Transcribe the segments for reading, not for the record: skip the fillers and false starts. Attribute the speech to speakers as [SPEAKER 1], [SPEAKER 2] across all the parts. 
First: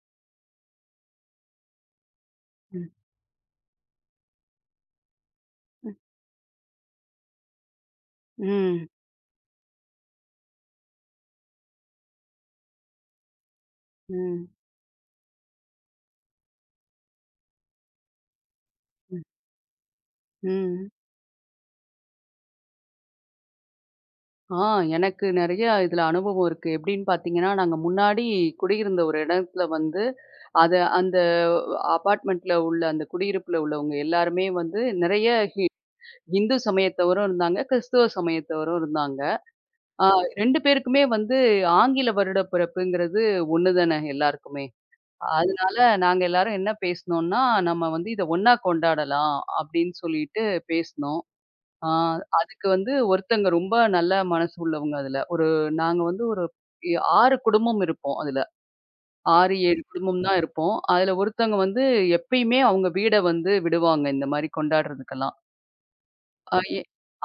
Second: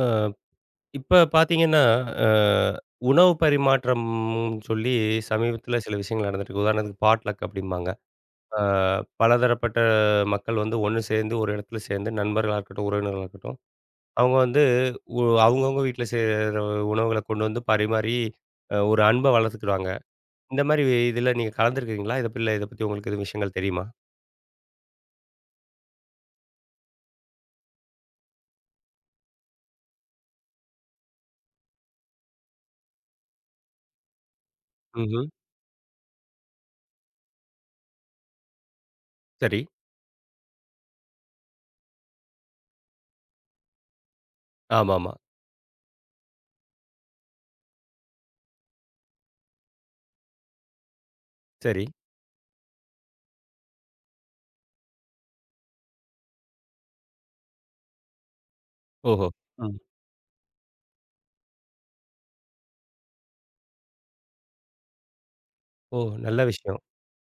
[SPEAKER 1] அ இப்ப பார்த்தீங்கன்னா, அ
[SPEAKER 2] ம்.
[SPEAKER 1] உணவு பரிமாற்றம் சொல்லி சமீபத்தில
[SPEAKER 2] ம்.
[SPEAKER 1] சில விஷயங்கள் நடந்துட்டுருக்கு. உதாரணத்துக்கு பாட்லக் அப்படிம்பாங்க. அ
[SPEAKER 2] ம்.
[SPEAKER 1] பலதரப்பட்ட மக்கள் வந்து ஒண்ணு சேர்ந்து ஒரு இடத்துல சேர்ந்து நண்பர்களா இருக்கட்டும், உறவினர்களா இருக்கட்டும், அவங்க வந்து உ அவங்கவங்க வீட்ல செய்ற உணவுகள கொண்டு வந்து பரிமாறி ஒரு
[SPEAKER 2] ம்.
[SPEAKER 1] அன்ப வளர்த்துக்கிடுவாங்க. இந்த மாரி
[SPEAKER 2] ம்.
[SPEAKER 1] இதில நீங்க கலந்துருக்கிறீங்களா? இத பத்தி உங்களுக்கு எதுவும் விஷயங்கள் தெரியுமா?
[SPEAKER 2] ஆ எனக்கு நெறைய இதுல அனுபவம் இருக்கு. எப்படின்னு பார்த்தீங்கன்னா, நாங்க முன்னாடி குடியிருந்த ஒரு இடத்துல வந்து, அத அந்த அபார்ட்மெண்ட்ல உள்ள அந்த குடியிருப்புல உள்ளவங்க எல்லாருமே வந்து
[SPEAKER 1] ம்ஹ்ம்.
[SPEAKER 2] நெறைய ஹி இந்து சமயத்தவரும் இருந்தாங்க, கிறிஸ்துவ சமயத்தவரும் இருந்தாங்க.
[SPEAKER 1] சரி.
[SPEAKER 2] ஆ 2 பேருக்குமே வந்து ஆங்கில வருட பிறப்புங்கிறது ஒண்ணு தானே எல்லாருக்குமே.
[SPEAKER 1] ஆமாமா.
[SPEAKER 2] அதனால நாங்க எல்லாரும் என்ன பேசினோம்னா, நம்ம வந்து இத ஒண்ணா கொண்டாடலாம் அப்படின்னு சொல்லிட்டு பேசினோம்.
[SPEAKER 1] சரி.
[SPEAKER 2] ஆ அதுக்கு வந்து ஒருத்தங்க ரொம்ப நல்ல மனசு உள்ளவங்க அதுல. நாங்க வந்து ஒரு 6 குடும்பம் இருப்போம் அதுல.
[SPEAKER 1] ஓஹோ!
[SPEAKER 2] 6,
[SPEAKER 1] ம்.
[SPEAKER 2] 7 குடும்பம் தான் இருப்போம். அதுல ஒருத்தவங்க வந்து எப்பயுமே அவங்க வீட வந்து விடுவாங்க இந்த மாரி கொண்டாடுறதுக்கெல்லாம்.
[SPEAKER 1] ஓ! நல்ல
[SPEAKER 2] அ எ
[SPEAKER 1] விஷயம்.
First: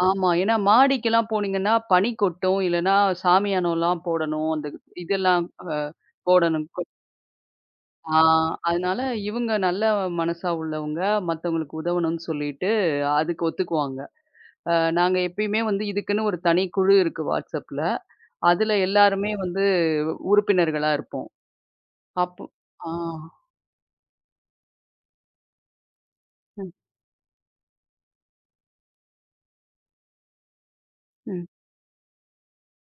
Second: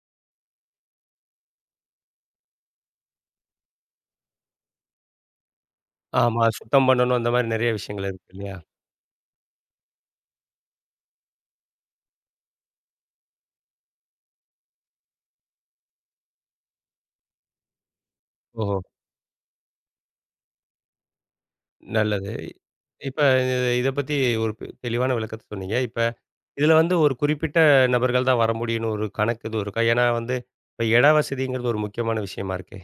[SPEAKER 2] ஆமா. ஏன்னா மாடிக்கெல்லாம் போனீங்கன்னா, பனி கொட்டும். இல்லன்னா சாமியானம்லாம் போடணும். அந்த இதெல்லாம் அ
[SPEAKER 1] ஆமா.
[SPEAKER 2] போடணும். கொ
[SPEAKER 1] சுத்தம் பண்ணணும் அந்த மாரி நெறைய விஷயங்கள்
[SPEAKER 2] ஆ
[SPEAKER 1] இருக்கு இல்லையா?
[SPEAKER 2] அதனால இவங்க நல்ல மனசா உள்ளவங்க மத்தவங்களுக்கு உதவணும்னு சொல்லிட்டு அதுக்கு ஒத்துக்குவாங்க. நாங்க எப்பயுமே வந்து இதுக்குன்னு ஒரு தனி குழு இருக்கு WhatsAppல. அதுல
[SPEAKER 1] ஓஹோ!
[SPEAKER 2] எல்லாருமே வந்து உறுப்பினர்களா இருப்போம்.
[SPEAKER 1] நல்லது.
[SPEAKER 2] அப்போ ஆ.
[SPEAKER 1] இப்ப இத பத்தி ஒரு தெளிவான விளக்கத்த சொன்னீங்க. இப்ப
[SPEAKER 2] ம்,
[SPEAKER 1] இதுல வந்து ஒரு குறிப்பிட்ட நபர்கள் தான் வர முடியும்னு ஒரு கணக்கு எதுவும் இருக்கா? ஏன்னா வந்து இப்ப இட
[SPEAKER 2] ம்.
[SPEAKER 1] வசதிங்கிறது ஒரு முக்கியமான விஷயமா இருக்கே!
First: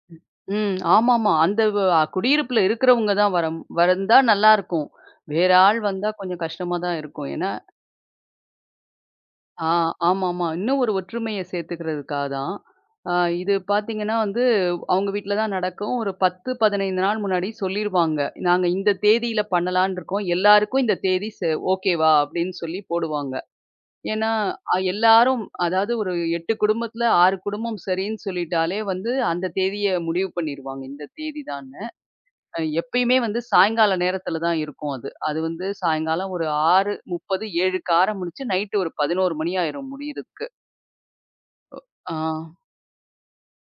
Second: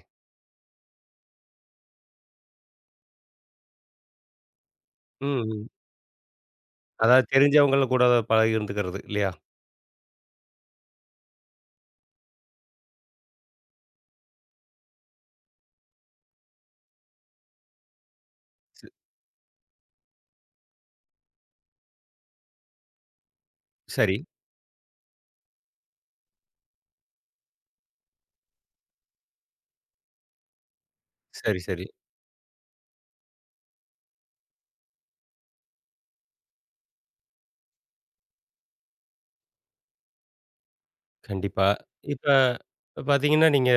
[SPEAKER 2] ம். ஆமாமா. குடியிருப்புல இருக்கிறவங்க தான் வரம் வந்தா நல்லாருக்கும்.
[SPEAKER 1] ம்,
[SPEAKER 2] வேற
[SPEAKER 1] ம்.
[SPEAKER 2] ஆள் வந்தா கொஞ்சம் கஷ்டமா தான்
[SPEAKER 1] அதாவது
[SPEAKER 2] இருக்கும். ஏன்னா
[SPEAKER 1] தெரிஞ்சவங்கள கூட பழகி இருந்துக்கிறது இல்லையா?
[SPEAKER 2] ஆ ஆமாமா. இன்னும் ஒரு ஒற்றுமைய சேர்த்துக்கிறதுக்காக தான். அ இது பார்த்தீங்கன்னா வந்து அவங்க வீட்ல தான் நடக்கும். ஒரு 10, 15 நாள் முன்னாடி சொல்லிருவாங்க. நாங்க
[SPEAKER 1] ச
[SPEAKER 2] இந்த தேதியில பண்ணலான்னு இருக்கோம். எல்லாருக்கும் இந்த தேதி ஓகேவா? அப்படின்னு சொல்லி போடுவாங்க.
[SPEAKER 1] சரி,
[SPEAKER 2] ஏன்னா, எல்லாரும் அதாவது ஒரு 8 குடும்பத்துல 6 குடும்பம் சரின்னு சொல்லிட்டாலே வந்து அந்த தேதிய முடிவு பண்ணிருவாங்க. இந்த தேதி
[SPEAKER 1] சரி,
[SPEAKER 2] தான்னு.
[SPEAKER 1] சரி.
[SPEAKER 2] எப்பயுமே வந்து சாயங்கால நேரத்துல தான் இருக்கும் அது. அது வந்து சாயங்காலம் ஒரு 6:30, 7க்கு ஆரம்பிச்சு நைட்டு ஒரு 11 மணி ஆயிரும் முடியறதுக்கு.
[SPEAKER 1] கண்டிப்பா.
[SPEAKER 2] ஆ.
[SPEAKER 1] இப்ப பாத்தீங்கன்னா, நீங்க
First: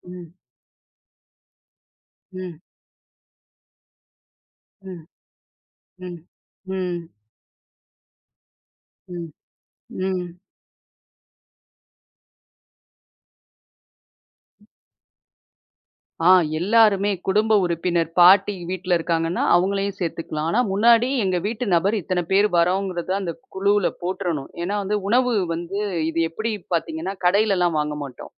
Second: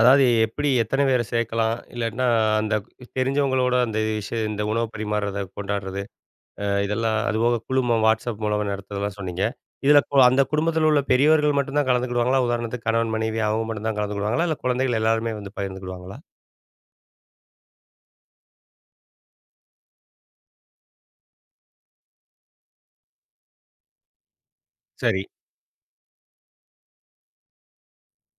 [SPEAKER 1] அதாவது
[SPEAKER 2] ம்.
[SPEAKER 1] எப்படி எத்தன பேர சேர்க்கலாம்? இல்லாட்டினா
[SPEAKER 2] ம்.
[SPEAKER 1] அந்த தெரிஞ்சவங்களோட அந்த விஷயம் இந்த உணவு
[SPEAKER 2] ம்.
[SPEAKER 1] பரிமாறுறத கொண்டாடுறது.
[SPEAKER 2] ம். ம்.
[SPEAKER 1] இதெல்லாம் அதுபோக குழுமம் WhatsApp மூலமா நடத்துறதெல்லாம்
[SPEAKER 2] ம்.
[SPEAKER 1] சொன்னீங்க. இதில
[SPEAKER 2] ம்.
[SPEAKER 1] அந்த குடும்பத்தில உள்ள பெரியவர்கள் மட்டும் தான் கலந்துக்கிடுவாங்களா? உதாரணத்துக்கு கணவன், மனைவி அவங்க மட்டும் தான் கலந்துக்கிடுவாங்களா? இல்ல குழந்தைகள் எல்லாருமே வந்து பகிர்ந்துக்கிடுவாங்களா?
[SPEAKER 2] ஆ எல்லாருமே குடும்ப உறுப்பினர், பாட்டி வீட்ல இருக்காங்கன்னா, அவங்களையும் சேர்த்துக்கலாம். ஆனா முன்னாடி எங்க வீட்டு நபர் இத்தன பேர் வரோங்கிறத அந்த குழுவுல போட்றணும். ஏன்னா வந்து
[SPEAKER 1] சரி.
[SPEAKER 2] உணவு வந்து இது எப்படி பார்த்தீங்கன்னா, கடையிலலாம் வாங்க மாட்டோம்.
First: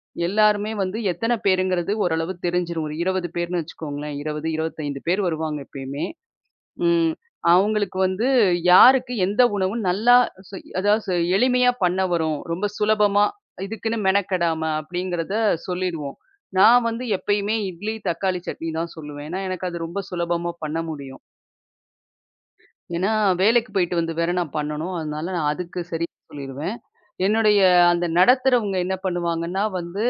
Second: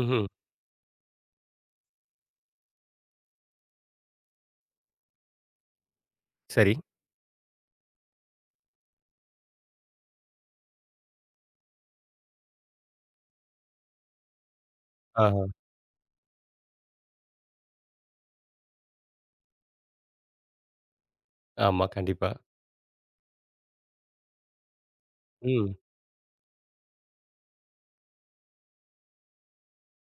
[SPEAKER 1] ம்ஹ்ம்.
[SPEAKER 2] எல்லாருமே வந்து எத்தன பேருங்கிறது ஓரளவு தெரிஞ்சிரும். ஒரு 20 பேர்ன்னு வச்சுக்கோங்களேன். 20, 25 பேர் வருவாங்க எப்பயுமே.
[SPEAKER 1] சரி.
[SPEAKER 2] ம். அவங்களுக்கு வந்து யாருக்கு எந்த உணவு நல்லா செய் அதாவது செ எளிமையா பண்ண வரும். ரொம்ப சுலபமா இதுக்குன்னு மெனக்கெடாம அப்படிங்கிறத
[SPEAKER 1] ஆஹா.
[SPEAKER 2] சொல்லிருவோம். நான் வந்து எப்பயுமே இட்லி, தக்காளி சட்னி தான் சொல்லுவேன். ஏன்னா, எனக்கு அது ரொம்ப சுலபமா பண்ண முடியும்.
[SPEAKER 1] ஆமா, கண்டிப்பா.
[SPEAKER 2] ஏன்னா, வேலைக்கு போயிட்டு வந்து வேற நான் பண்ணணும். அதனால நான்
[SPEAKER 1] ம்.
[SPEAKER 2] அதுக்கு சரி சொல்லிருவேன். என்னுடைய அந்த நடத்துறவங்க என்ன பண்ணுவாங்கன்னா வந்து,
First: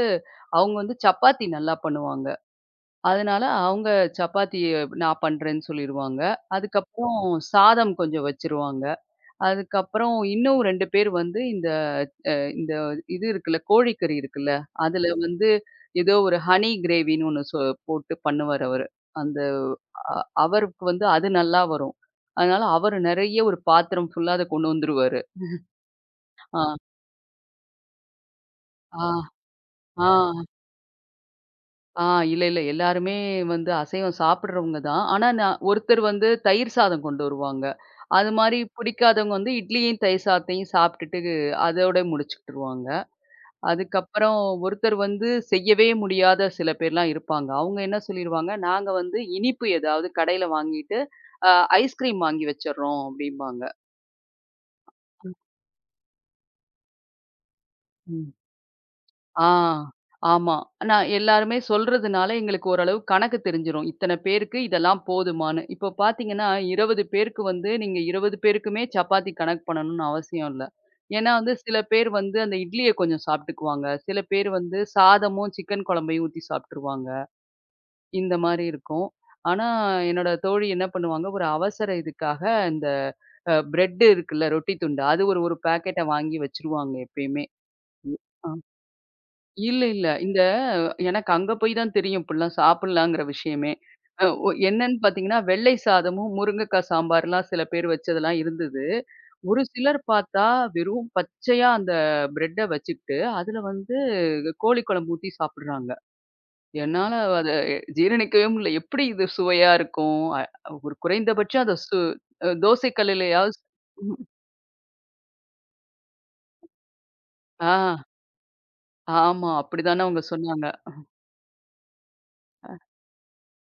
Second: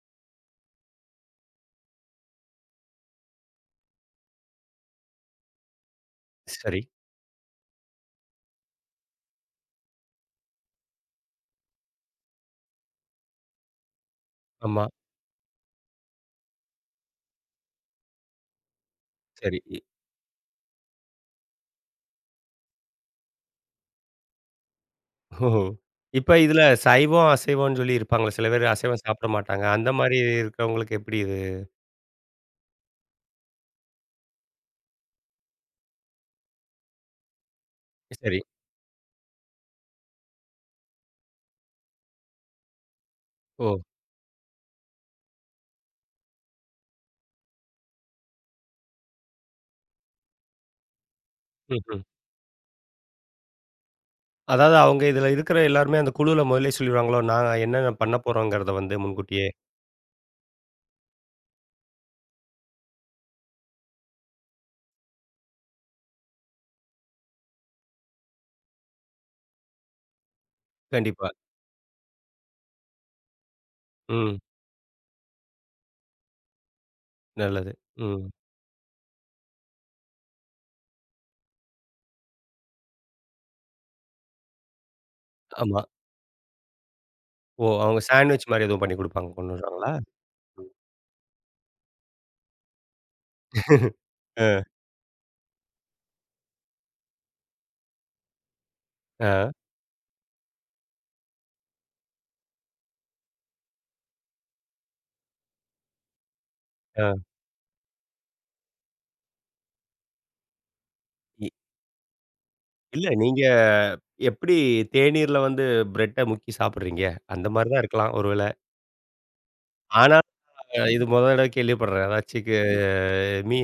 [SPEAKER 2] அவங்க வந்து சப்பாத்தி நல்லா பண்ணுவாங்க. அதனால அவங்க சப்பாத்தி நான் பண்றேன்னு சொல்லிருவாங்க.
[SPEAKER 1] சரி.
[SPEAKER 2] அதுக்கப்புறம் சாதம் கொஞ்சம் வச்சுருவாங்க. அதுக்கப்புறம் இன்னும் 2 பேர் வந்து இந்த அ இந்த இது இருக்குல்ல, கோழிக்கறி இருக்குல்ல,
[SPEAKER 1] ஆமா.
[SPEAKER 2] அதுல வந்து ஏதோ ஒரு ஹனி கிரேவின்னு ஒண்ணு சொ போட்டு பண்ணுவாரு அவரு. அந்த
[SPEAKER 1] சரி.
[SPEAKER 2] அ அவருக்கு வந்து அது நல்லா வரும். அதனால அவரு நெறைய ஒரு பாத்திரம் ஃபுல்லா அத கொண்டு வந்துருவாரு.
[SPEAKER 1] ஓஹோ! இப்ப இதில
[SPEAKER 2] ஆ,
[SPEAKER 1] சைவம், அசைவம்ன்னு சொல்லி இருப்பாங்கள்ல. சில பேர் அசைவம்
[SPEAKER 2] ஆ,
[SPEAKER 1] சாப்பிட மாட்டாங்க. அந்த மாரி
[SPEAKER 2] ஆ.
[SPEAKER 1] இருக்கிறவங்களுக்கு எப்படி இது?
[SPEAKER 2] ஆ இல்ல, இல்ல. எல்லாருமே வந்து அசைவம் சாப்பிடுறவங்க தான். ஆனா நான் ஒருத்தர் வந்து தயிர் சாதம் கொண்டு வருவாங்க. அது
[SPEAKER 1] சரி.
[SPEAKER 2] மாரி பிடிக்காதவங்க வந்து இட்லியும், தயிர் சாதத்தையும் சாப்பிட்டுட்டு அதோட முடிச்சுட்டுருவாங்க.
[SPEAKER 1] ஓ!
[SPEAKER 2] அதுக்கப்புறம் ஒருத்தர் வந்து செய்யவே முடியாத சில பேர்லாம் இருப்பாங்க. அவங்க என்ன சொல்லிருவாங்க, "நாங்க வந்து இனிப்பு ஏதாவது கடையில வாங்கிட்டு, அ
[SPEAKER 1] ம்ஹ்ம்.
[SPEAKER 2] ஐஸ்கிரீம் வாங்கி வச்சுர்றோம்" அப்படிம்பாங்க.
[SPEAKER 1] அதாவது அவங்க இதில இருக்கிற எல்லாருமே அந்த குழுல முதல்லயே சொல்லிருவாங்களோ, நாங்க என்னென்ன பண்ண
[SPEAKER 2] ம்.
[SPEAKER 1] போறோங்கிறத வந்து முன்கூட்டியே.
[SPEAKER 2] ஆ, ஆமா. நான் எல்லாருமே சொல்றதுனால எங்களுக்கு ஓரளவு கணக்கு தெரிஞ்சிரும். இத்தன பேருக்கு இதெல்லாம் போதுமான்னு. இப்போ பார்த்தீங்கன்னா, 20 பேருக்கு வந்து நீங்க 20 பேருக்குமே சப்பாத்தி கணக்கு பண்ணணும்னு அவசியம் இல்ல.
[SPEAKER 1] கண்டிப்பா.
[SPEAKER 2] ஏன்னா வந்து சில பேர் வந்து அந்த இட்லிய கொஞ்சம் சாப்பிட்டுக்குவாங்க. சில
[SPEAKER 1] ம்.
[SPEAKER 2] பேர் வந்து சாதமும், சிக்கன் குழம்பையும் ஊத்தி சாப்ட்டுருவாங்க.
[SPEAKER 1] நல்லது. ம்.
[SPEAKER 2] இந்த மாரி இருக்கும். ஆனா என்னோட தோழி என்ன பண்ணுவாங்க, ஒரு அவசர இதுக்காக இந்த அ பிரெட் இருக்குல்ல ரொட்டி துண்டு, அது ஒரு ஒரு
[SPEAKER 1] ஆமா.
[SPEAKER 2] பாக்கெட்ட வாங்கி வச்சுருவாங்க எப்பயுமே.
[SPEAKER 1] ஓ! அவங்க சாண்ட்விச்
[SPEAKER 2] அ.
[SPEAKER 1] மாரி எதுவும் பண்ணி குடுப்பாங்க கொண்டு
[SPEAKER 2] இல்ல,
[SPEAKER 1] வருவாங்களா?
[SPEAKER 2] இல்ல. எனக்கு அங்க போய் தான் தெரியும் இப்படிலாம் சாப்பிடலாங்கிற விஷயமே. அ ஒ
[SPEAKER 1] அ,
[SPEAKER 2] என்னன்னு பார்த்தீங்கன்னா, வெள்ளை சாதமும், முருங்கக்கா சாம்பார்லாம் சில பேர் வச்சதெல்லாம் இருந்தது.
[SPEAKER 1] அ,
[SPEAKER 2] ஒரு சிலர் பார்த்தா வெறும் பச்சையா அந்த பிரெட்ட வச்சுக்கிட்டு, அதுல வந்து கோழி குழம்பு ஊத்தி சாப்பிடுறாங்க. என்னால
[SPEAKER 1] அ.
[SPEAKER 2] அத ஜீரணிக்கவே முடியல. எப்படி இது சுவையா இருக்கும்? ஒரு
[SPEAKER 1] இ
[SPEAKER 2] குறைந்தபட்சம் அத சு தோசை
[SPEAKER 1] இல்ல நீங்க
[SPEAKER 2] கல்லுலயாவது ம்.
[SPEAKER 1] எப்படி தேநீர்ல வந்து பிரெட்ட முக்கி சாப்பிடுறீங்க? அந்த மாரி
[SPEAKER 2] ஆ.
[SPEAKER 1] தான் இருக்கலாம் ஒரு வேளை.
[SPEAKER 2] ஆமா. அப்படிதானே
[SPEAKER 1] ஆனா
[SPEAKER 2] அவங்க சொன்னாங்க.
[SPEAKER 1] இது மொத தடவை கேள்விப்படுறேன். ஏதாச்சுக்கு மீ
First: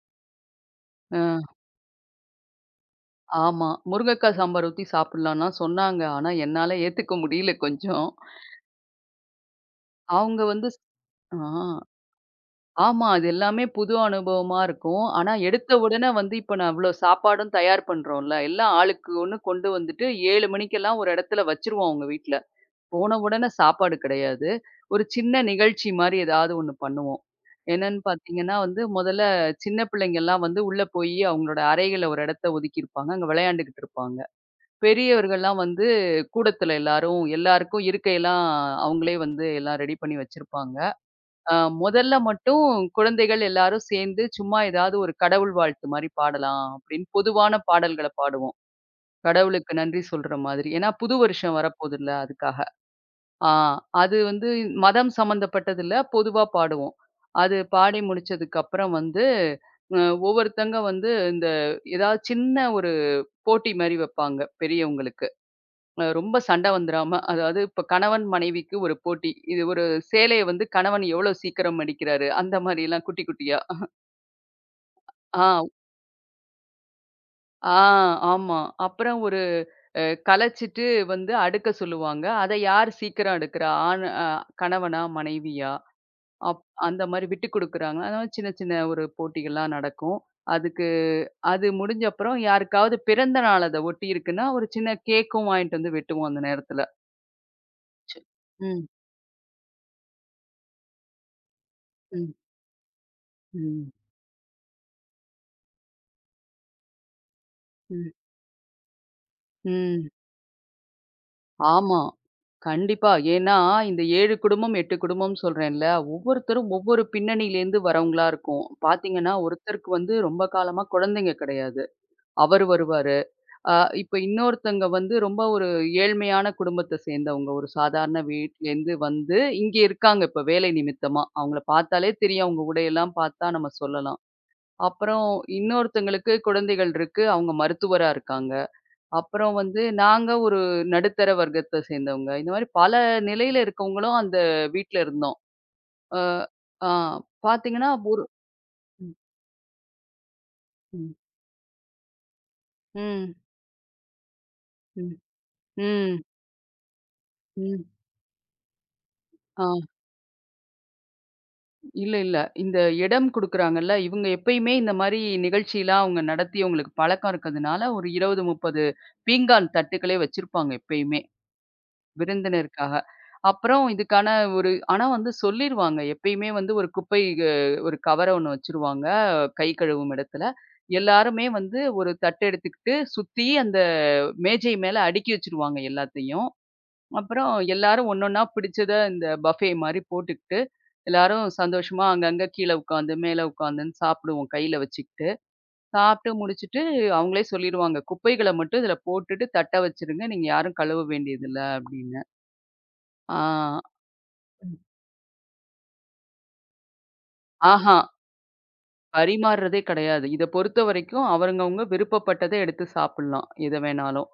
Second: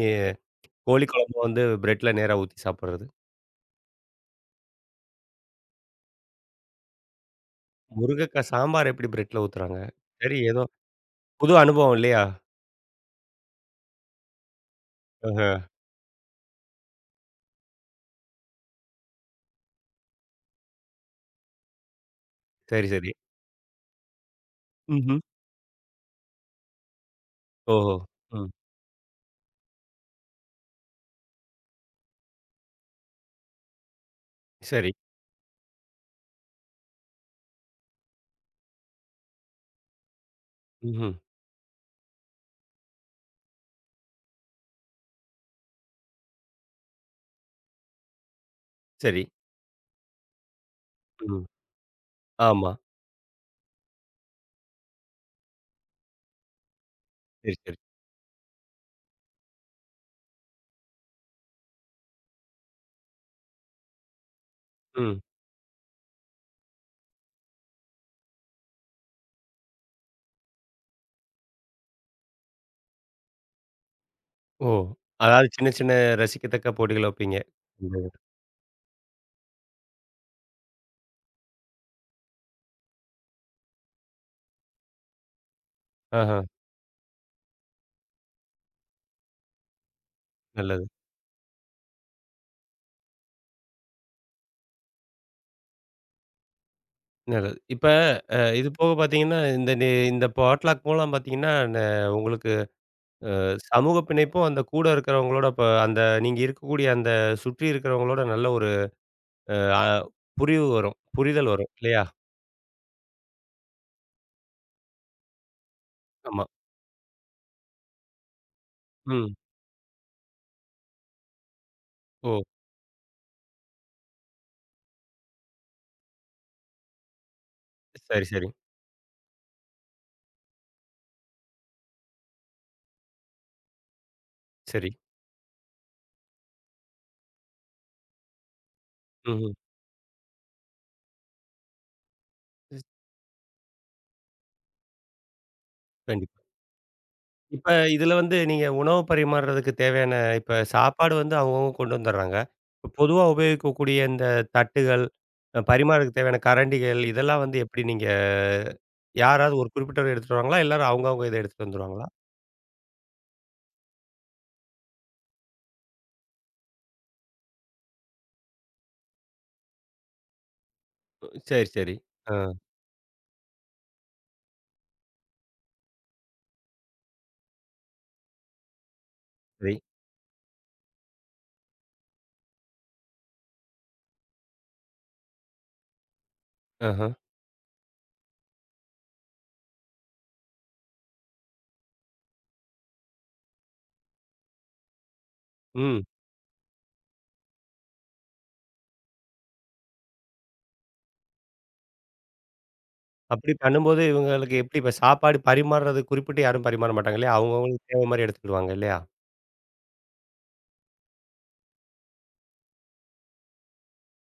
[SPEAKER 1] கோழி குழம்பு
[SPEAKER 2] ஆ.
[SPEAKER 1] வந்து பிரெட்ல நேரா ஊத்தி சாப்பிடுறது.
[SPEAKER 2] ஆமா. முருங்கக்கா சாம்பார் ஊத்தி சாப்பிடலான்னா சொன்னாங்க. ஆனா, என்னால ஏத்துக்க முடியல கொஞ்சம்.
[SPEAKER 1] முருங்கக்கா சாம்பார் எப்படி பிரெட்ல ஊத்துறாங்க? சரி
[SPEAKER 2] அவங்க
[SPEAKER 1] ஏதோ
[SPEAKER 2] வந்து ஸ் ஆ.
[SPEAKER 1] புது அனுபவம் இல்லையா?
[SPEAKER 2] ஆமா. அது எல்லாமே புது அனுபவமா இருக்கும். ஆனா,
[SPEAKER 1] ஆஹ.
[SPEAKER 2] எடுத்த உடனே வந்து இப்ப நான் இவ்ளோ சாப்பாடும் தயார் பண்றோம்ல. எல்லாம் ஆளுக்கு ஒண்ணு கொண்டு வந்துட்டு 7 மணிக்கெல்லாம் ஒரு இடத்துல வச்சுருவோம் அவங்க வீட்ல.
[SPEAKER 1] சரி, சரி.
[SPEAKER 2] போன உடனே சாப்பாடு கிடையாது. ஒரு
[SPEAKER 1] ம்ஹ்ம்.
[SPEAKER 2] சின்ன நிகழ்ச்சி மாரி ஏதாவது ஒண்ணு பண்ணுவோம்.
[SPEAKER 1] ஓஹோ!
[SPEAKER 2] என்னன்னு
[SPEAKER 1] ம்.
[SPEAKER 2] பார்த்தீங்கன்னா வந்து, முதல்ல சின்ன பிள்ளைங்கலாம் வந்து உள்ள போயி அவங்களோட அறைகள ஒரு இடத்த ஒதுக்கியிருப்பாங்க. அங்க விளையாண்டுகிட்டு இருப்பாங்க.
[SPEAKER 1] சரி.
[SPEAKER 2] பெரியவர்கள்லாம் வந்து கூடத்துல எல்லாரும் எல்லாருக்கும் இருக்கையெல்லாம் அவங்களே வந்து எல்லாம் ரெடி பண்ணி வச்சிருப்பாங்க.
[SPEAKER 1] ம்ஹ்ம்.
[SPEAKER 2] அ முதல்ல மட்டும் குழந்தைகள் எல்லாரும் சேர்ந்து சும்மா ஏதாவது ஒரு கடவுள் வாழ்த்து மாரி பாடலாம் அப்படின்னு பொதுவான பாடல்கள பாடுவோம்.
[SPEAKER 1] சரி.
[SPEAKER 2] கடவுளுக்கு நன்றி சொல்ற மாதிரி. ஏன்னா புது
[SPEAKER 1] ம்.
[SPEAKER 2] வருஷம் வரப்போதுல்ல அதுக்காக.
[SPEAKER 1] ஆமா.
[SPEAKER 2] ஆ அது வந்து மதம் சம்மந்தப்பட்டது இல்ல, பொதுவா பாடுவோம்.
[SPEAKER 1] சரி,
[SPEAKER 2] அது
[SPEAKER 1] சரி.
[SPEAKER 2] பாடி முடிச்சதுக்கு அப்புறம் வந்து அ ஒவ்வொருத்தங்க வந்து ஏதாவது சின்ன ஒரு போட்டி மாரி வைப்பாங்க
[SPEAKER 1] ம்.
[SPEAKER 2] பெரியவங்களுக்கு. ரொம்ப சண்டை வந்துராம, அதாவது இப்ப கணவன் மனைவிக்கு ஒரு போட்டி. இது ஒரு சேலைய வந்து கணவன் எவ்வளோ சீக்கிரம் மடிக்கிறாரு, அந்த மாரிலாம் குட்டி குட்டியா.
[SPEAKER 1] ஓ! அதாவது
[SPEAKER 2] ஆ,
[SPEAKER 1] சின்ன சின்ன ரசிக்கத்தக்க போட்டிகள் வைப்பீங்க.
[SPEAKER 2] ஆ
[SPEAKER 1] நல்லது.
[SPEAKER 2] ஆமா. அப்புறம் ஒரு அ கலைச்சிட்டு வந்து அடுக்க சொல்லுவாங்க. அத யார் சீக்கிரம் அடுக்குறா? ஆண் அ கணவனா? மனைவியா?
[SPEAKER 1] ஆஹா.
[SPEAKER 2] அப் அந்த மாரி விட்டு குடுக்குறாங்க. அதனால சின்ன சின்ன ஒரு போட்டிகள்லாம் நடக்கும்.
[SPEAKER 1] நல்லது,
[SPEAKER 2] அதுக்கு அது முடிஞ்ச அப்புறம் யாருக்காவது பிறந்த நாள் அத ஒட்டி இருக்குன்னா, ஒரு சின்ன கேக்கும் வாங்கிட்டு வந்து வெட்டுவோம் அந்த நேரத்துல.
[SPEAKER 1] நல்லது. இப்ப
[SPEAKER 2] ச்ச.
[SPEAKER 1] இது
[SPEAKER 2] ம்,
[SPEAKER 1] போக பார்த்தீங்கன்னா, இந்த இந்த பாட்லாக் மூலம் பார்த்தீங்கன்னா,
[SPEAKER 2] ம்,
[SPEAKER 1] உங்களுக்கு
[SPEAKER 2] ம்,
[SPEAKER 1] சமூக பிணைப்பும், அந்த கூட இருக்கிறவங்களோட இப்ப அந்த நீங்க இருக்கக்கூடிய அந்த சுற்றி
[SPEAKER 2] ம்.
[SPEAKER 1] இருக்கிறவங்களோட நல்ல ஒரு அ அ
[SPEAKER 2] ம்.
[SPEAKER 1] புரிவு வரும். புரிதல் வரும்.
[SPEAKER 2] ஆமா.
[SPEAKER 1] இல்லையா?
[SPEAKER 2] கண்டிப்பா. ஏன்னா, இந்த 7 குடும்பம், 8 குடும்பம் சொல்றேன்ல,
[SPEAKER 1] ஆமா.
[SPEAKER 2] ஒவ்வொருத்தரும் ஒவ்வொரு பின்னணியிலேருந்து வரவங்களா இருக்கும். பார்த்தீங்கன்னா,
[SPEAKER 1] ம்.
[SPEAKER 2] ஒருத்தருக்கு வந்து ரொம்ப காலமா குழந்தைங்க கிடையாது.
[SPEAKER 1] ஓ!
[SPEAKER 2] அவரு வருவாரு. அ இப்ப இன்னொருத்தங்க வந்து ரொம்ப ஒரு ஏழ்மையான குடும்பத்த சேர்ந்தவங்க. ஒரு சாதாரண
[SPEAKER 1] சரி, சரி.
[SPEAKER 2] வீட்லேருந்து வந்து இங்க இருக்காங்க இப்ப வேலை நிமித்தமா. அவங்கள பார்த்தாலே தெரியும். அவங்க உடையெல்லாம் பார்த்தா நம்ம சொல்லலாம்.
[SPEAKER 1] சரி.
[SPEAKER 2] அப்புறம் இன்னொருத்தங்களுக்கு குழந்தைகள் இருக்கு. அவங்க மருத்துவரா இருக்காங்க.
[SPEAKER 1] ம்ஹ்ம்.
[SPEAKER 2] அப்புறம் வந்து நாங்க ஒரு நடுத்தர வர்க்கத்த சேர்ந்தவங்க. இந்த மாரி பல நிலையில இருக்கவங்களும் அந்த வீட்ல இருந்தோம். அ
[SPEAKER 1] கண்டிப்பா.
[SPEAKER 2] ஆ
[SPEAKER 1] இப்ப
[SPEAKER 2] பார்த்தீங்கன்னா,
[SPEAKER 1] இதுல
[SPEAKER 2] ஒரு
[SPEAKER 1] வந்து நீங்க உணவு
[SPEAKER 2] ம்,
[SPEAKER 1] பரிமாறுறதுக்கு தேவையான இப்ப சாப்பாடு வந்து அவங்கவங்க கொண்டு வந்துடுறாங்க. இப்ப பொதுவா
[SPEAKER 2] ம்,
[SPEAKER 1] உபயோகிக்கக்கூடிய இந்த தட்டுகள்,
[SPEAKER 2] ம்,
[SPEAKER 1] பரிமாறதுக்கு
[SPEAKER 2] ம்,
[SPEAKER 1] தேவையான கரண்டிகள் இதெல்லாம் வந்து எப்படி
[SPEAKER 2] ம்.
[SPEAKER 1] நீங்க யாராவது
[SPEAKER 2] ஆ
[SPEAKER 1] ஒரு குறிப்பிட்டவர் எடுத்துட்டு வருவாங்களா? எல்லாரும் அவங்கவங்க இத எடுத்துட்டு வந்துருவாங்களா?
[SPEAKER 2] இல்ல, இல்ல. இந்த இடம் குடுக்குறாங்கல்ல, இவங்க எப்பயுமே இந்த மாரி நிகழ்ச்சிலாம் அவங்க நடத்தி அவங்களுக்கு பழக்கம் இருக்கிறதுனால, ஒரு 20, 30 பீங்கான் தட்டுக்களே வச்சிருப்பாங்க எப்பயுமே.
[SPEAKER 1] உம், சரி, சரி. ஆ,
[SPEAKER 2] விருந்தினருக்காக. அப்புறம் இதுக்கான ஒரு ஆனா வந்து சொல்லிருவாங்க. எப்பயுமே வந்து ஒரு குப்பை அ ஒரு கவர ஒண்ணு வச்சுருவாங்க, கை
[SPEAKER 1] சரி.
[SPEAKER 2] கழுவும் இடத்துல. எல்லாருமே வந்து ஒரு தட்டு எடுத்துக்கிட்டு சுத்தி அந்த மேஜை மேல அடுக்கி வச்சுருவாங்க எல்லாத்தையும்.
[SPEAKER 1] ஆஹ.
[SPEAKER 2] அப்புறம் எல்லாரும் ஒண்ணொன்னா பிடிச்சத இந்த பஃபே மாரி போட்டுக்கிட்டு, எல்லாரும் சந்தோஷமா அங்கங்க கீழ உட்காந்து, மேல உட்காந்துன்னு சாப்பிடுவோம் கையில வச்சுக்கிட்டு.
[SPEAKER 1] ம்.
[SPEAKER 2] சாப்பிட்டு முடிச்சுட்டு அவங்களே சொல்லிருவாங்க, "குப்பைகள மட்டும் இதுல போட்டுட்டு தட்ட வச்சுருங்க. நீங்க யாரும் கழுவ வேண்டியதில்ல" அப்படின்னு.
[SPEAKER 1] அப்படி
[SPEAKER 2] ஆ.
[SPEAKER 1] பண்ணும்போது இவங்களுக்கு எப்படி இப்ப சாப்பாடு பரிமாறுறது குறிப்பிட்டு யாரும் பரிமாற மாட்டாங்க இல்லையா? அவங்கவங்களுக்கு
[SPEAKER 2] ஆஹா!
[SPEAKER 1] தேவை மாரி எடுத்துக்கிடுவாங்க இல்லையா?
[SPEAKER 2] பரிமாறுறதே கிடையாது. இத பொறுத்தவரைக்கும் அவங்கவங்க விருப்பப்பட்டத எடுத்து சாப்பிடலாம். எத வேணாலும்.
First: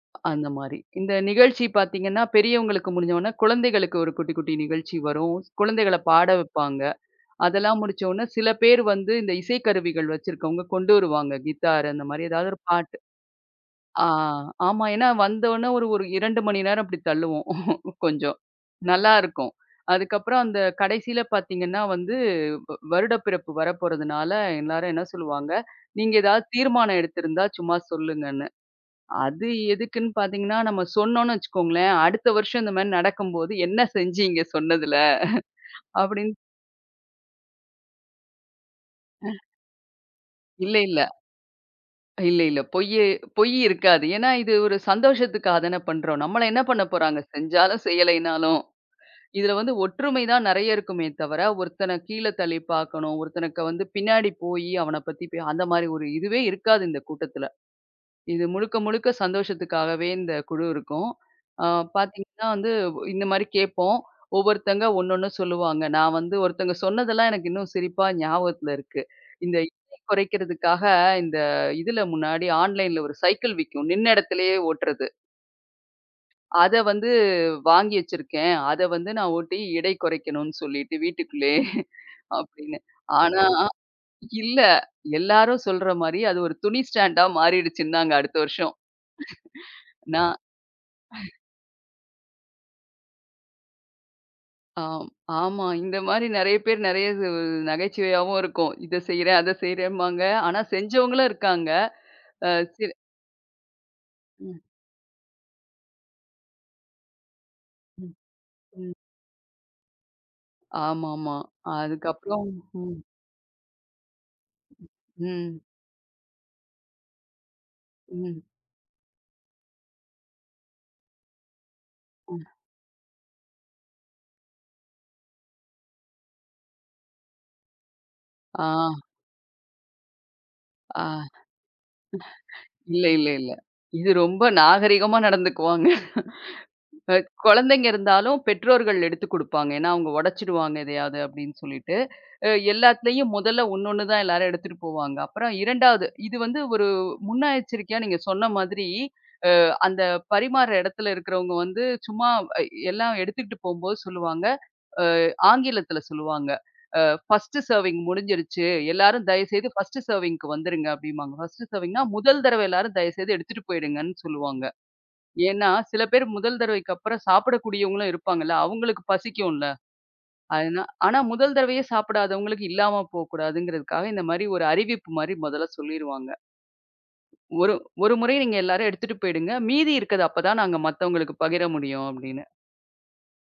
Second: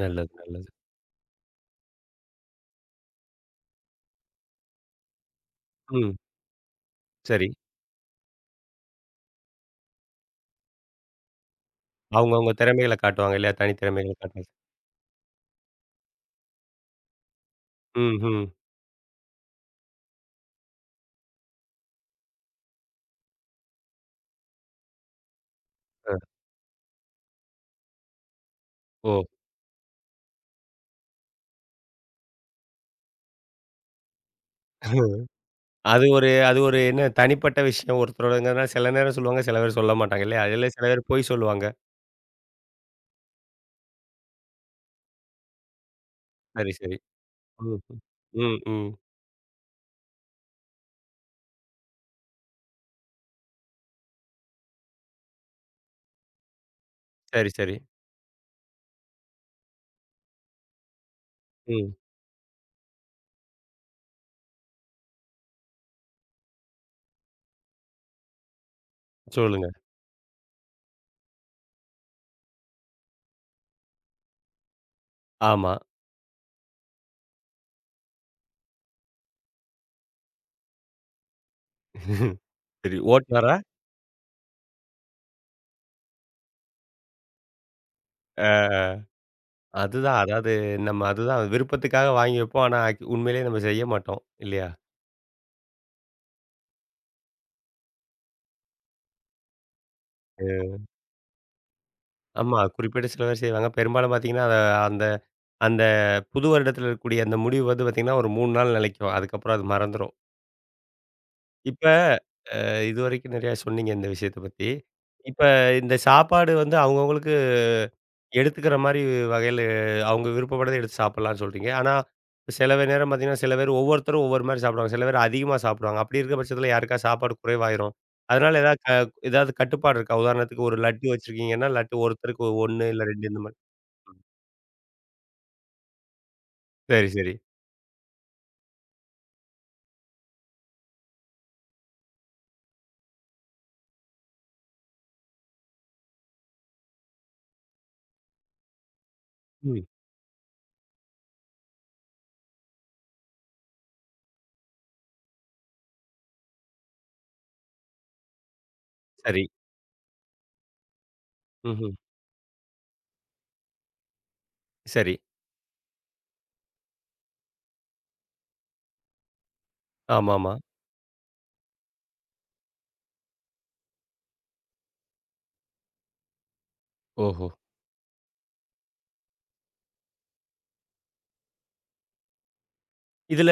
[SPEAKER 1] நல்லது,
[SPEAKER 2] அந்த
[SPEAKER 1] நல்லது.
[SPEAKER 2] மாரி. இந்த நிகழ்ச்சி பார்த்தீங்கன்னா, பெரியவங்களுக்கு முடிஞ்சோனே குழந்தைகளுக்கு ஒரு குட்டி, குட்டி நிகழ்ச்சி வரும். குழந்தைகள
[SPEAKER 1] ம்.
[SPEAKER 2] பாட வைப்பாங்க.
[SPEAKER 1] சரி.
[SPEAKER 2] அதெல்லாம் முடிச்சோனே சில பேர் வந்து இந்த இசைக்கருவிகள் வச்சிருக்கவங்க கொண்டு வருவாங்க. கிட்டார் அந்த மாரி ஏதாவது
[SPEAKER 1] அவங்கவங்க
[SPEAKER 2] ஒரு
[SPEAKER 1] திறமைகள
[SPEAKER 2] பாட்டு.
[SPEAKER 1] காட்டுவாங்க இல்லையா?
[SPEAKER 2] ஆ
[SPEAKER 1] தனித்திறமைகள காட்டுவாங்க.
[SPEAKER 2] ஆமா. ஏன்னா வந்தோனே ஒரு ஒரு 2 மணி நேரம் இப்டி தள்ளுவோம்.
[SPEAKER 1] ம்,
[SPEAKER 2] கொஞ்சம்.
[SPEAKER 1] ம்.
[SPEAKER 2] நல்லா இருக்கும். அதுக்கப்புறம் அந்த கடைசில பார்த்தீங்கன்னா வந்து வருடப்பிறப்பு வரப்போறதுனால, எல்லாரும் என்ன சொல்லுவாங்க,
[SPEAKER 1] அ.
[SPEAKER 2] "நீங்க ஏதாவது தீர்மானம் எடுத்திருந்தா சும்மா சொல்லுங்கன்னு."
[SPEAKER 1] ஓ!
[SPEAKER 2] அது எதுக்குன்னு பார்த்தீங்கன்னா, நம்ம சொன்னோம்னு வச்சுக்கோங்களேன், அடுத்த வருஷம் இந்த மாரி நடக்கும்போது, "என்ன செஞ்சீங்க சொன்னதுல?"
[SPEAKER 1] அது ஒரு
[SPEAKER 2] அப்படின்னு
[SPEAKER 1] அது ஒரு என்ன தனிப்பட்ட விஷயம் ஒருத்தரோடங்கிறதுனால சில நேரம் சொல்லுவாங்க, சில பேர் சொல்ல மாட்டாங்க இல்லையா? அதுல
[SPEAKER 2] இல்ல,
[SPEAKER 1] சில
[SPEAKER 2] இல்ல.
[SPEAKER 1] பேர் பொய் சொல்லுவாங்க.
[SPEAKER 2] இல்ல, இல்ல. பொய் இருக்காது. ஏன்னா, இது ஒரு சந்தோஷத்துக்காக தானே பண்றோம். நம்மள என்ன
[SPEAKER 1] சரி,
[SPEAKER 2] பண்ண
[SPEAKER 1] சரி.
[SPEAKER 2] போறாங்க?
[SPEAKER 1] ம்,
[SPEAKER 2] செஞ்சாலும்,
[SPEAKER 1] ம்,
[SPEAKER 2] செய்யலைனாலும்.
[SPEAKER 1] ம்.
[SPEAKER 2] இதுல வந்து ஒற்றுமை தான் நெறைய இருக்குமே தவிர, ஒருத்தன கீழ தள்ளி பார்க்கணும், ஒருத்தனுக்கு வந்து பின்னாடி போயி அவன பத்தி அந்த மாரி ஒரு இதுவே இருக்காது இந்த கூட்டத்துல.
[SPEAKER 1] சரி, சரி.
[SPEAKER 2] இது முழுக்க, முழுக்க சந்தோஷத்துக்காகவே இந்த குழு இருக்கும். ஆ
[SPEAKER 1] ம்.
[SPEAKER 2] பார்த்தீங்கன்னா வந்து இந்த மாரி கேட்போம். ஒவ்வொருத்தங்க ஒண்ணொண்ணு சொல்லுவாங்க. நான் வந்து ஒருத்தங்க சொன்னதெல்லாம் எனக்கு இன்னும் சிரிப்பா ஞாபகத்துல இருக்கு. இந்த
[SPEAKER 1] சொல்லுங்க.
[SPEAKER 2] எடை குறைக்கிறதுக்காக இந்த இதுல முன்னாடி ஆன்லைன்ல ஒரு சைக்கிள் விக்கும். நின்ன இடத்திலேயே ஓட்டுறது.
[SPEAKER 1] ஆமா.
[SPEAKER 2] அத வந்து வாங்கி வச்சிருக்கேன். அத வந்து நான் ஓட்டி எடை குறைக்கணும்னு சொல்லிட்டு வீட்டுக்குள்ளயே அப்படின்னு.
[SPEAKER 1] சரி
[SPEAKER 2] ஆனா
[SPEAKER 1] ஓட்டுனாரா?
[SPEAKER 2] இல்ல எல்லாரும் சொல்ற மாரி அது ஒரு துணி ஸ்டாண்டா மாறிடுச்சுன்னாங்க அடுத்த
[SPEAKER 1] அ
[SPEAKER 2] வருஷம்.
[SPEAKER 1] அதுதான்.
[SPEAKER 2] நான்
[SPEAKER 1] அதாவது நம்ம அதுதான் விருப்பத்துக்காக வாங்கி வைப்போம். ஆனா உண்மையிலேயே நம்ம செய்ய மாட்டோம் இல்லையா?
[SPEAKER 2] ஆம். ஆமா. இந்த மாரி நெறைய பேர் நெறைய நகைச்சுவையாவும் இருக்கும். இத செய்றேன், அத செய்றேன்பாங்க. ஆனா
[SPEAKER 1] அ
[SPEAKER 2] செஞ்சவங்களும் இருக்காங்க. அ
[SPEAKER 1] ஆமா.
[SPEAKER 2] சில
[SPEAKER 1] குறிப்பிட்ட சில பேர் செய்வாங்க. பெரும்பாலும் பார்த்தீங்கன்னா,
[SPEAKER 2] ம்,
[SPEAKER 1] அந்த அந்த புது வருடத்துல இருக்கக்கூடிய அந்த முடிவு வந்து
[SPEAKER 2] ம்,
[SPEAKER 1] பார்த்தீங்கன்னா, ஒரு 3 நாள்
[SPEAKER 2] ம்.
[SPEAKER 1] நிலைக்கும். அதுக்கப்புறம் அது மறந்துரும்.
[SPEAKER 2] ஆமாமா.
[SPEAKER 1] இப்ப
[SPEAKER 2] அதுக்கப்புறம் ம்,
[SPEAKER 1] இதுவரைக்கும் நிறையா சொன்னீங்க இந்த விஷயத்த பத்தி. இப்ப
[SPEAKER 2] ம்,
[SPEAKER 1] இந்த சாப்பாடு வந்து அவங்கவங்களுக்கு
[SPEAKER 2] ம்,
[SPEAKER 1] எடுத்துக்கிற மாரி வகையில அவங்க விருப்பப்பட்டத எடுத்து சாப்பிடலாம்ன்னு சொல்றீங்க. ஆனா,
[SPEAKER 2] ம்.
[SPEAKER 1] சில நேரம் பார்த்தீங்கன்னா, சில பேர் ஒவ்வொருத்தரும் ஒவ்வொரு மாரி சாப்பிடுவாங்க. சில பேர் அதிகமா சாப்பிடுவாங்க. அப்படி இருக்க பட்சத்தில யாருக்கா சாப்பாடு குறைவாயிரும். அதனால
[SPEAKER 2] ஆ,
[SPEAKER 1] ஏதாவது ஏதாவது கட்டுப்பாடு இருக்கா? உதாரணத்துக்கு ஒரு
[SPEAKER 2] ஆ.
[SPEAKER 1] லட்டு வச்சிருக்கீங்கன்னா, லட்டு ஒருத்தருக்கு 1
[SPEAKER 2] இல்ல,
[SPEAKER 1] இல்ல
[SPEAKER 2] இல்ல,
[SPEAKER 1] 2 இந்த
[SPEAKER 2] இல்ல.
[SPEAKER 1] மாரி.
[SPEAKER 2] இது ரொம்ப நாகரிகமா நடந்துக்குவாங்க.
[SPEAKER 1] சரி,
[SPEAKER 2] அ
[SPEAKER 1] சரி.
[SPEAKER 2] குழந்தைங்க இருந்தாலும் பெற்றோர்கள் எடுத்துக் குடுப்பாங்க. ஏன்னா, அவங்க உடைச்சிடுவாங்க எதையாவது அப்படின்னு சொல்லிட்டு. எல்லாத்துலயும் முதல்ல ஒண்ணொண்ணு தான் எல்லாரும் எடுத்துட்டு போவாங்க. அப்புறம் 2வது இது வந்து ஒரு முன்னெச்சரிக்கையா நீங்க சொன்ன மாதிரி
[SPEAKER 1] ம்.
[SPEAKER 2] அந்த பரிமாறுற இடத்துல இருக்கிறவங்க வந்து சும்மா அ எல்லாம் எடுத்துக்கிட்டு போம்போது சொல்லுவாங்க, அ ஆங்கிலத்துல சொல்லுவாங்க. அ "ஃபர்ஸ்ட் சர்விங் முடிஞ்சிருச்சு. எல்லாரும்
[SPEAKER 1] சரி.
[SPEAKER 2] தயவுசெய்து ஃபர்ஸ்ட் சர்விங்க்கு வந்துருங்க" அப்படிம்பாங்க. ஃபர்ஸ்ட்
[SPEAKER 1] ம்ஹ்ம்.
[SPEAKER 2] சர்விங்ன்னா முதல் தடவ எல்லாரும் தயவுசெய்து எடுத்துட்டு போயிடுங்கன்னு சொல்லுவாங்க.
[SPEAKER 1] சரி.
[SPEAKER 2] ஏன்னா, சில பேர் முதல் தடவைக்கு அப்புறம் சாப்பிடக்கூடியவங்களும் இருப்பாங்கல்ல. அவங்களுக்கு பசிக்கும்ல.
[SPEAKER 1] ஆமாமா.
[SPEAKER 2] அதனா ஆனா முதல் தடவையே சாப்பிடாதவங்களுக்கு இல்லாம போக்கூடாதுங்கிறதுக்காக இந்த மாரி ஒரு அறிவிப்பு மாரி முதல்ல சொல்லிருவாங்க.
[SPEAKER 1] ஓஹோ!
[SPEAKER 2] ஒரு ஒரு முறை நீங்க எல்லாரும் எடுத்துட்டு போயிடுங்க. மீதி இருக்கது அப்பதான் நாங்க மத்தவங்களுக்கு பகிர முடியும் அப்படின்னு.
[SPEAKER 1] இதுல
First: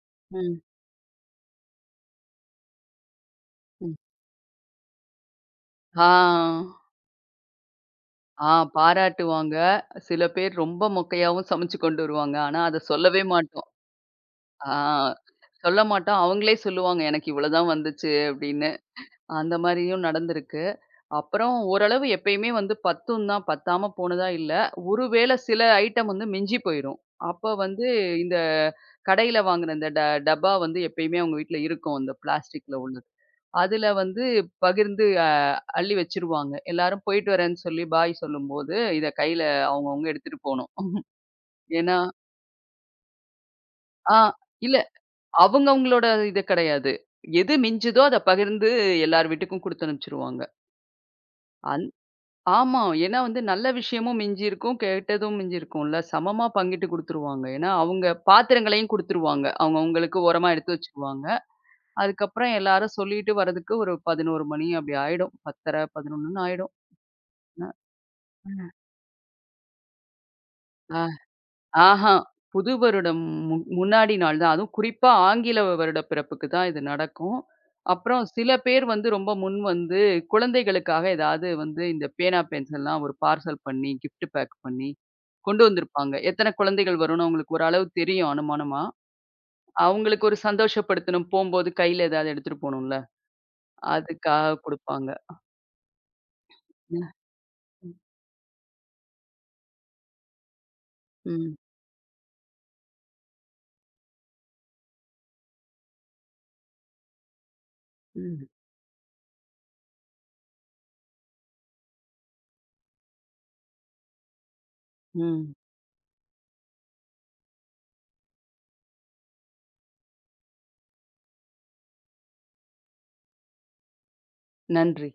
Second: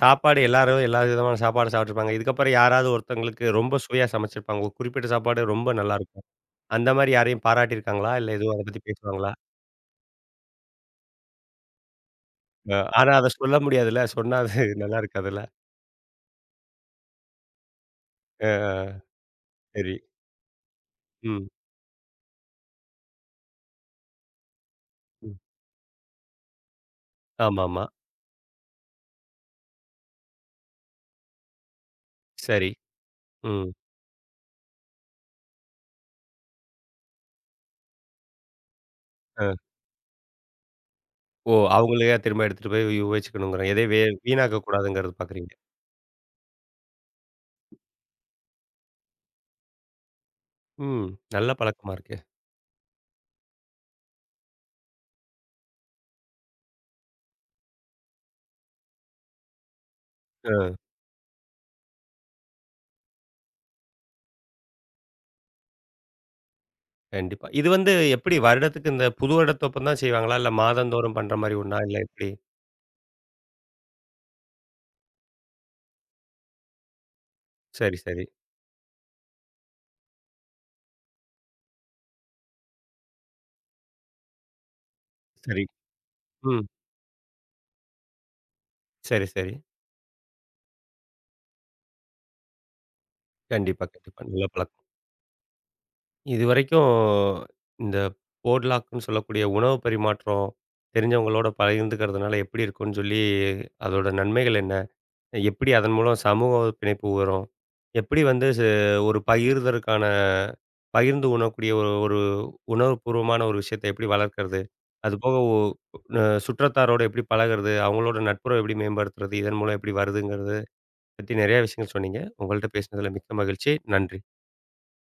[SPEAKER 1] சாப்பாடு
[SPEAKER 2] ம்.
[SPEAKER 1] எல்லாரும் எல்லா விதமான சாப்பாடு சாப்பிட்டுருப்பாங்க. இதுக்கப்புறம் யாராவது ஒருத்தவங்களுக்கு ரொம்ப
[SPEAKER 2] ம்.
[SPEAKER 1] சுவையா சமைச்சிருப்பாங்க. ஒரு குறிப்பிட்ட சாப்பாடு ரொம்ப நல்லாருக்கும்.
[SPEAKER 2] ஆ.
[SPEAKER 1] அந்த மாரி யாரையும் பாராட்டியிருக்காங்களா? இல்ல
[SPEAKER 2] ஆ
[SPEAKER 1] எதுவும் அத பத்தி பேசுவாங்களா?
[SPEAKER 2] பாராட்டுவாங்க. சில பேர் ரொம்ப மொக்கையாவும் சமைச்சு கொண்டு வருவாங்க. ஆனா, அத
[SPEAKER 1] ஆனா
[SPEAKER 2] சொல்லவே
[SPEAKER 1] அத சொல்ல
[SPEAKER 2] மாட்டோம்.
[SPEAKER 1] முடியாதுல்ல. சொன்னா அது
[SPEAKER 2] ஆ
[SPEAKER 1] நல்லா இருக்காதுல்ல.
[SPEAKER 2] சொல்ல மாட்டோம். அவங்களே சொல்லுவாங்க, "எனக்கு இவ்வளவுதான் வந்துச்சு"
[SPEAKER 1] அ,
[SPEAKER 2] அப்படின்னு.
[SPEAKER 1] அ,
[SPEAKER 2] அந்த
[SPEAKER 1] சரி.
[SPEAKER 2] மாரியும் நடந்திருக்கு.
[SPEAKER 1] ம்,
[SPEAKER 2] அப்புறம் ஓரளவு எப்பயுமே வந்து பத்தும் தான். பத்தாம போனதா இல்ல. ஒருவேள
[SPEAKER 1] ம்.
[SPEAKER 2] சில ஐட்டம் வந்து மிஞ்சி போயிரும். அப்ப
[SPEAKER 1] ஆமாமா.
[SPEAKER 2] வந்து இந்த கடையில வாங்குன இந்த டப்பா வந்து எப்பயுமே அவங்க வீட்ல இருக்கும். அந்த
[SPEAKER 1] சரி.
[SPEAKER 2] பிளாஸ்டிக்ல உள்ளது.
[SPEAKER 1] ம்.
[SPEAKER 2] அதுல வந்து பகிர்ந்து அ அள்ளி வச்சுருவாங்க. எல்லாரும் போயிட்டு வரேன்னு சொல்லி பாய் சொல்லும்போது, இத கையில
[SPEAKER 1] அ.
[SPEAKER 2] அவங்கவங்க எடுத்துட்டு போணும்.
[SPEAKER 1] ஓ!
[SPEAKER 2] ஏன்னா
[SPEAKER 1] அவங்களே திரும்ப எடுத்துட்டு போய் உபயோகிச்சுக்கணுங்கிற எதையும்
[SPEAKER 2] ஆ
[SPEAKER 1] வீணாக்கக்
[SPEAKER 2] இல்ல
[SPEAKER 1] கூடாதுங்கிறது பார்க்குறீங்க.
[SPEAKER 2] அவங்கவங்களோட இது கிடையாது. எது மிஞ்சுதோ அத பகிர்ந்து எல்லார் வீட்டுக்கும் குடுத்து அனுப்பிச்சுருவாங்க.
[SPEAKER 1] ம். நல்ல பழக்கமா இருக்கே.
[SPEAKER 2] ஆமா. ஏன்னா வந்து நல்ல விஷயமும் மிஞ்சி இருக்கும். கெட்டதும் மிஞ்சி இருக்கும்ல. சமமா பங்கிட்டு குடுத்துருவாங்க. ஏன்னா, அவங்க பாத்திரங்களையும் குடுத்துருவாங்க. அவங்கவங்களுக்கு ஓரமா எடுத்து
[SPEAKER 1] அ.
[SPEAKER 2] வச்சுக்குவாங்க. அதுக்கப்புறம் எல்லாரும் சொல்லிட்டு வரதுக்கு ஒரு 11 மணி அப்படி ஆயிடும். 10:30, 11ன்னு ஆயிடும்.
[SPEAKER 1] கண்டிப்பா. இது
[SPEAKER 2] அ.
[SPEAKER 1] வந்து எப்படி வருடத்துக்கு இந்த புது வருடத்தப்ப தான் செய்வாங்களா? இல்ல
[SPEAKER 2] ம்.
[SPEAKER 1] மாதந்தோறும் பண்ற மாரி ஒண்ணா? இல்ல
[SPEAKER 2] ஆஹா.
[SPEAKER 1] எப்படி?
[SPEAKER 2] புது வருடம் முன்னாடி நாள் தான். அதுவும் குறிப்பா ஆங்கில வருட பிறப்புக்கு தான் இது நடக்கும்.
[SPEAKER 1] சரி,
[SPEAKER 2] அப்புறம்
[SPEAKER 1] சரி.
[SPEAKER 2] சில பேர் வந்து ரொம்ப முன் வந்து குழந்தைகளுக்காக ஏதாவது வந்து இந்த பேனா, பென்சில்லாம் ஒரு பார்சல் பண்ணி, கிஃப்ட் பேக் பண்ணி கொண்டு
[SPEAKER 1] சரி.
[SPEAKER 2] வந்திருப்பாங்க. எத்தனை
[SPEAKER 1] ம்.
[SPEAKER 2] குழந்தைகள் வரும்னு அவங்களுக்கு ஓரளவு தெரியும் அனுமானமா.
[SPEAKER 1] சரி, சரி.
[SPEAKER 2] அவங்களுக்கு ஒரு சந்தோஷப்படுத்தணும். போம்போது கையில ஏதாவது எடுத்துட்டு போணும்ல.
[SPEAKER 1] கண்டிப்பா, கண்டிப்பா. நல்ல
[SPEAKER 2] அதுக்காக
[SPEAKER 1] பழக்கம்.
[SPEAKER 2] குடுப்பாங்க.
[SPEAKER 1] இதுவரைக்கும்
[SPEAKER 2] ம்.
[SPEAKER 1] இந்த போட்லாக்ன்னு சொல்லக்கூடிய உணவு பரிமாற்றம் தெரிஞ்சவங்களோட
[SPEAKER 2] ம்.
[SPEAKER 1] பகிர்ந்துக்கிறதுனால எப்படி இருக்கும்ன்னு சொல்லி, அதோட நன்மைகள் என்ன? எப்படி அதன் மூலம் சமூக பிணைப்பு வரும்? எப்படி வந்து
[SPEAKER 2] ம்.
[SPEAKER 1] ஒரு பகிர்ந்து உண்ணக்கூடிய ஒரு ஒரு உணர்வுபூர்வமான ஒரு விஷயத்த எப்படி வளர்க்கறது? அதுபோக
[SPEAKER 2] ம்.
[SPEAKER 1] ஒ அ சுற்றத்தாரோட எப்படி பழகுறது? அவங்களோட நட்புறவு எப்படி மேம்படுத்துறது? இதன் மூலம் எப்படி வருதுங்கிறது பத்தி நிறைய விஷயங்கள் சொன்னீங்க. உங்கள்ட்ட பேசினதுல மிக்க மகிழ்ச்சி. நன்றி.
[SPEAKER 2] நன்றி.